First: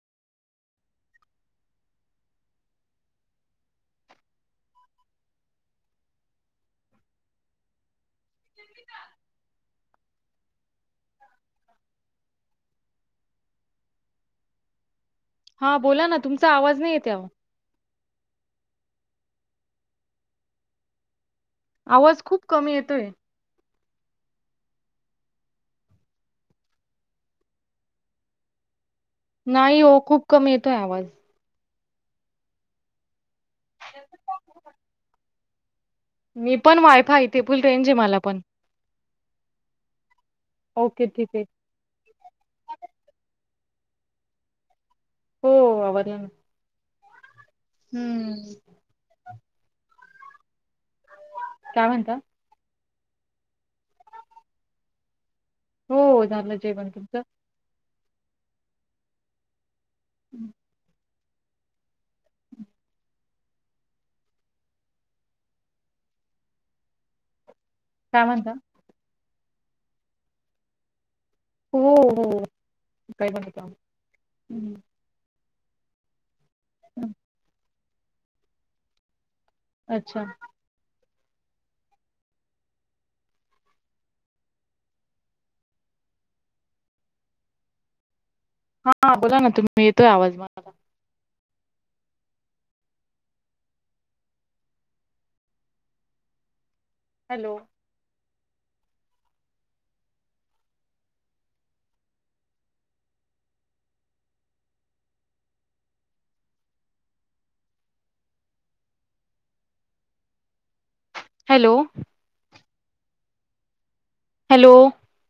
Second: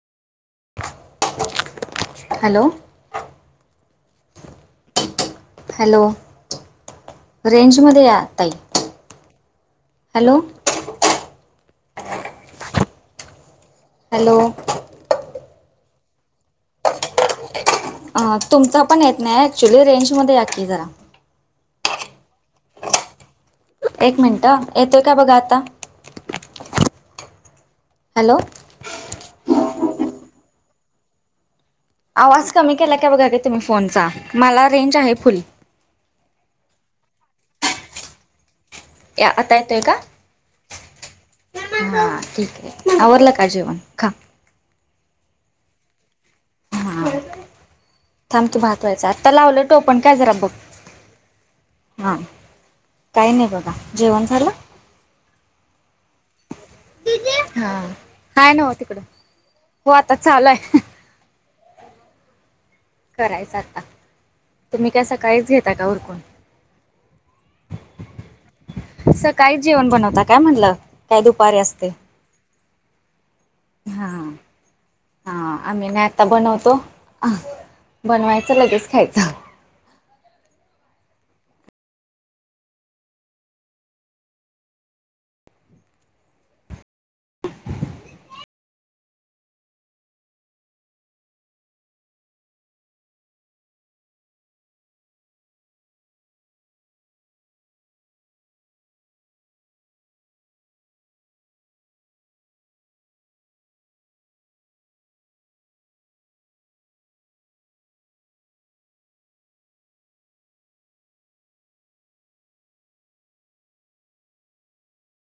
Hello hello range मध्ये या ताई हॅलो, हॅलो हा बोला ना तुमचा आवाज नाही येत अहो तुमचा पण येत नाही ऍक्च्युली रेंजमध्ये या की जरा आवाज खूप कमी येतोय एक मिनिट हं येतोय का बघा आता हॅलो नाही हो खूप कमी येतोय आवाज आवाज कमी केला काय बघा की तुम्ही फोनचा मला रेंज आहे फुल मी पण वायफाय इथे फुल रेंज आहे मला पण आता येतोय का ओके ठीक आहे हा ठीक आहे. आवरलं का जेवण खा. हो आवरल ना. हां थांब हम्म. कि भातव्हायचा आहे, आता लावल टोपण काय जरा बघ काय म्हणता हा. काय नाही बघा जेवण झालं. हो झालं जेवण तुमचं. हा आहे नव्ह तिकडं हो आता चालू हाय करायचं आता तुम्ही काय सकाळीच घेता का उरकून. काय म्हणता? सकाळी जेवण बनवता काय म्हणलं. काय दुपारी असते हो हो काय बनवतो हा.. आम्ही हा आम्ही नाही आता बनवतो बनवायचं लगेच खायचं. अच्छा हा बोला ना तुम्ही येतोय आवाज येतोय मला. Hello hello, hello,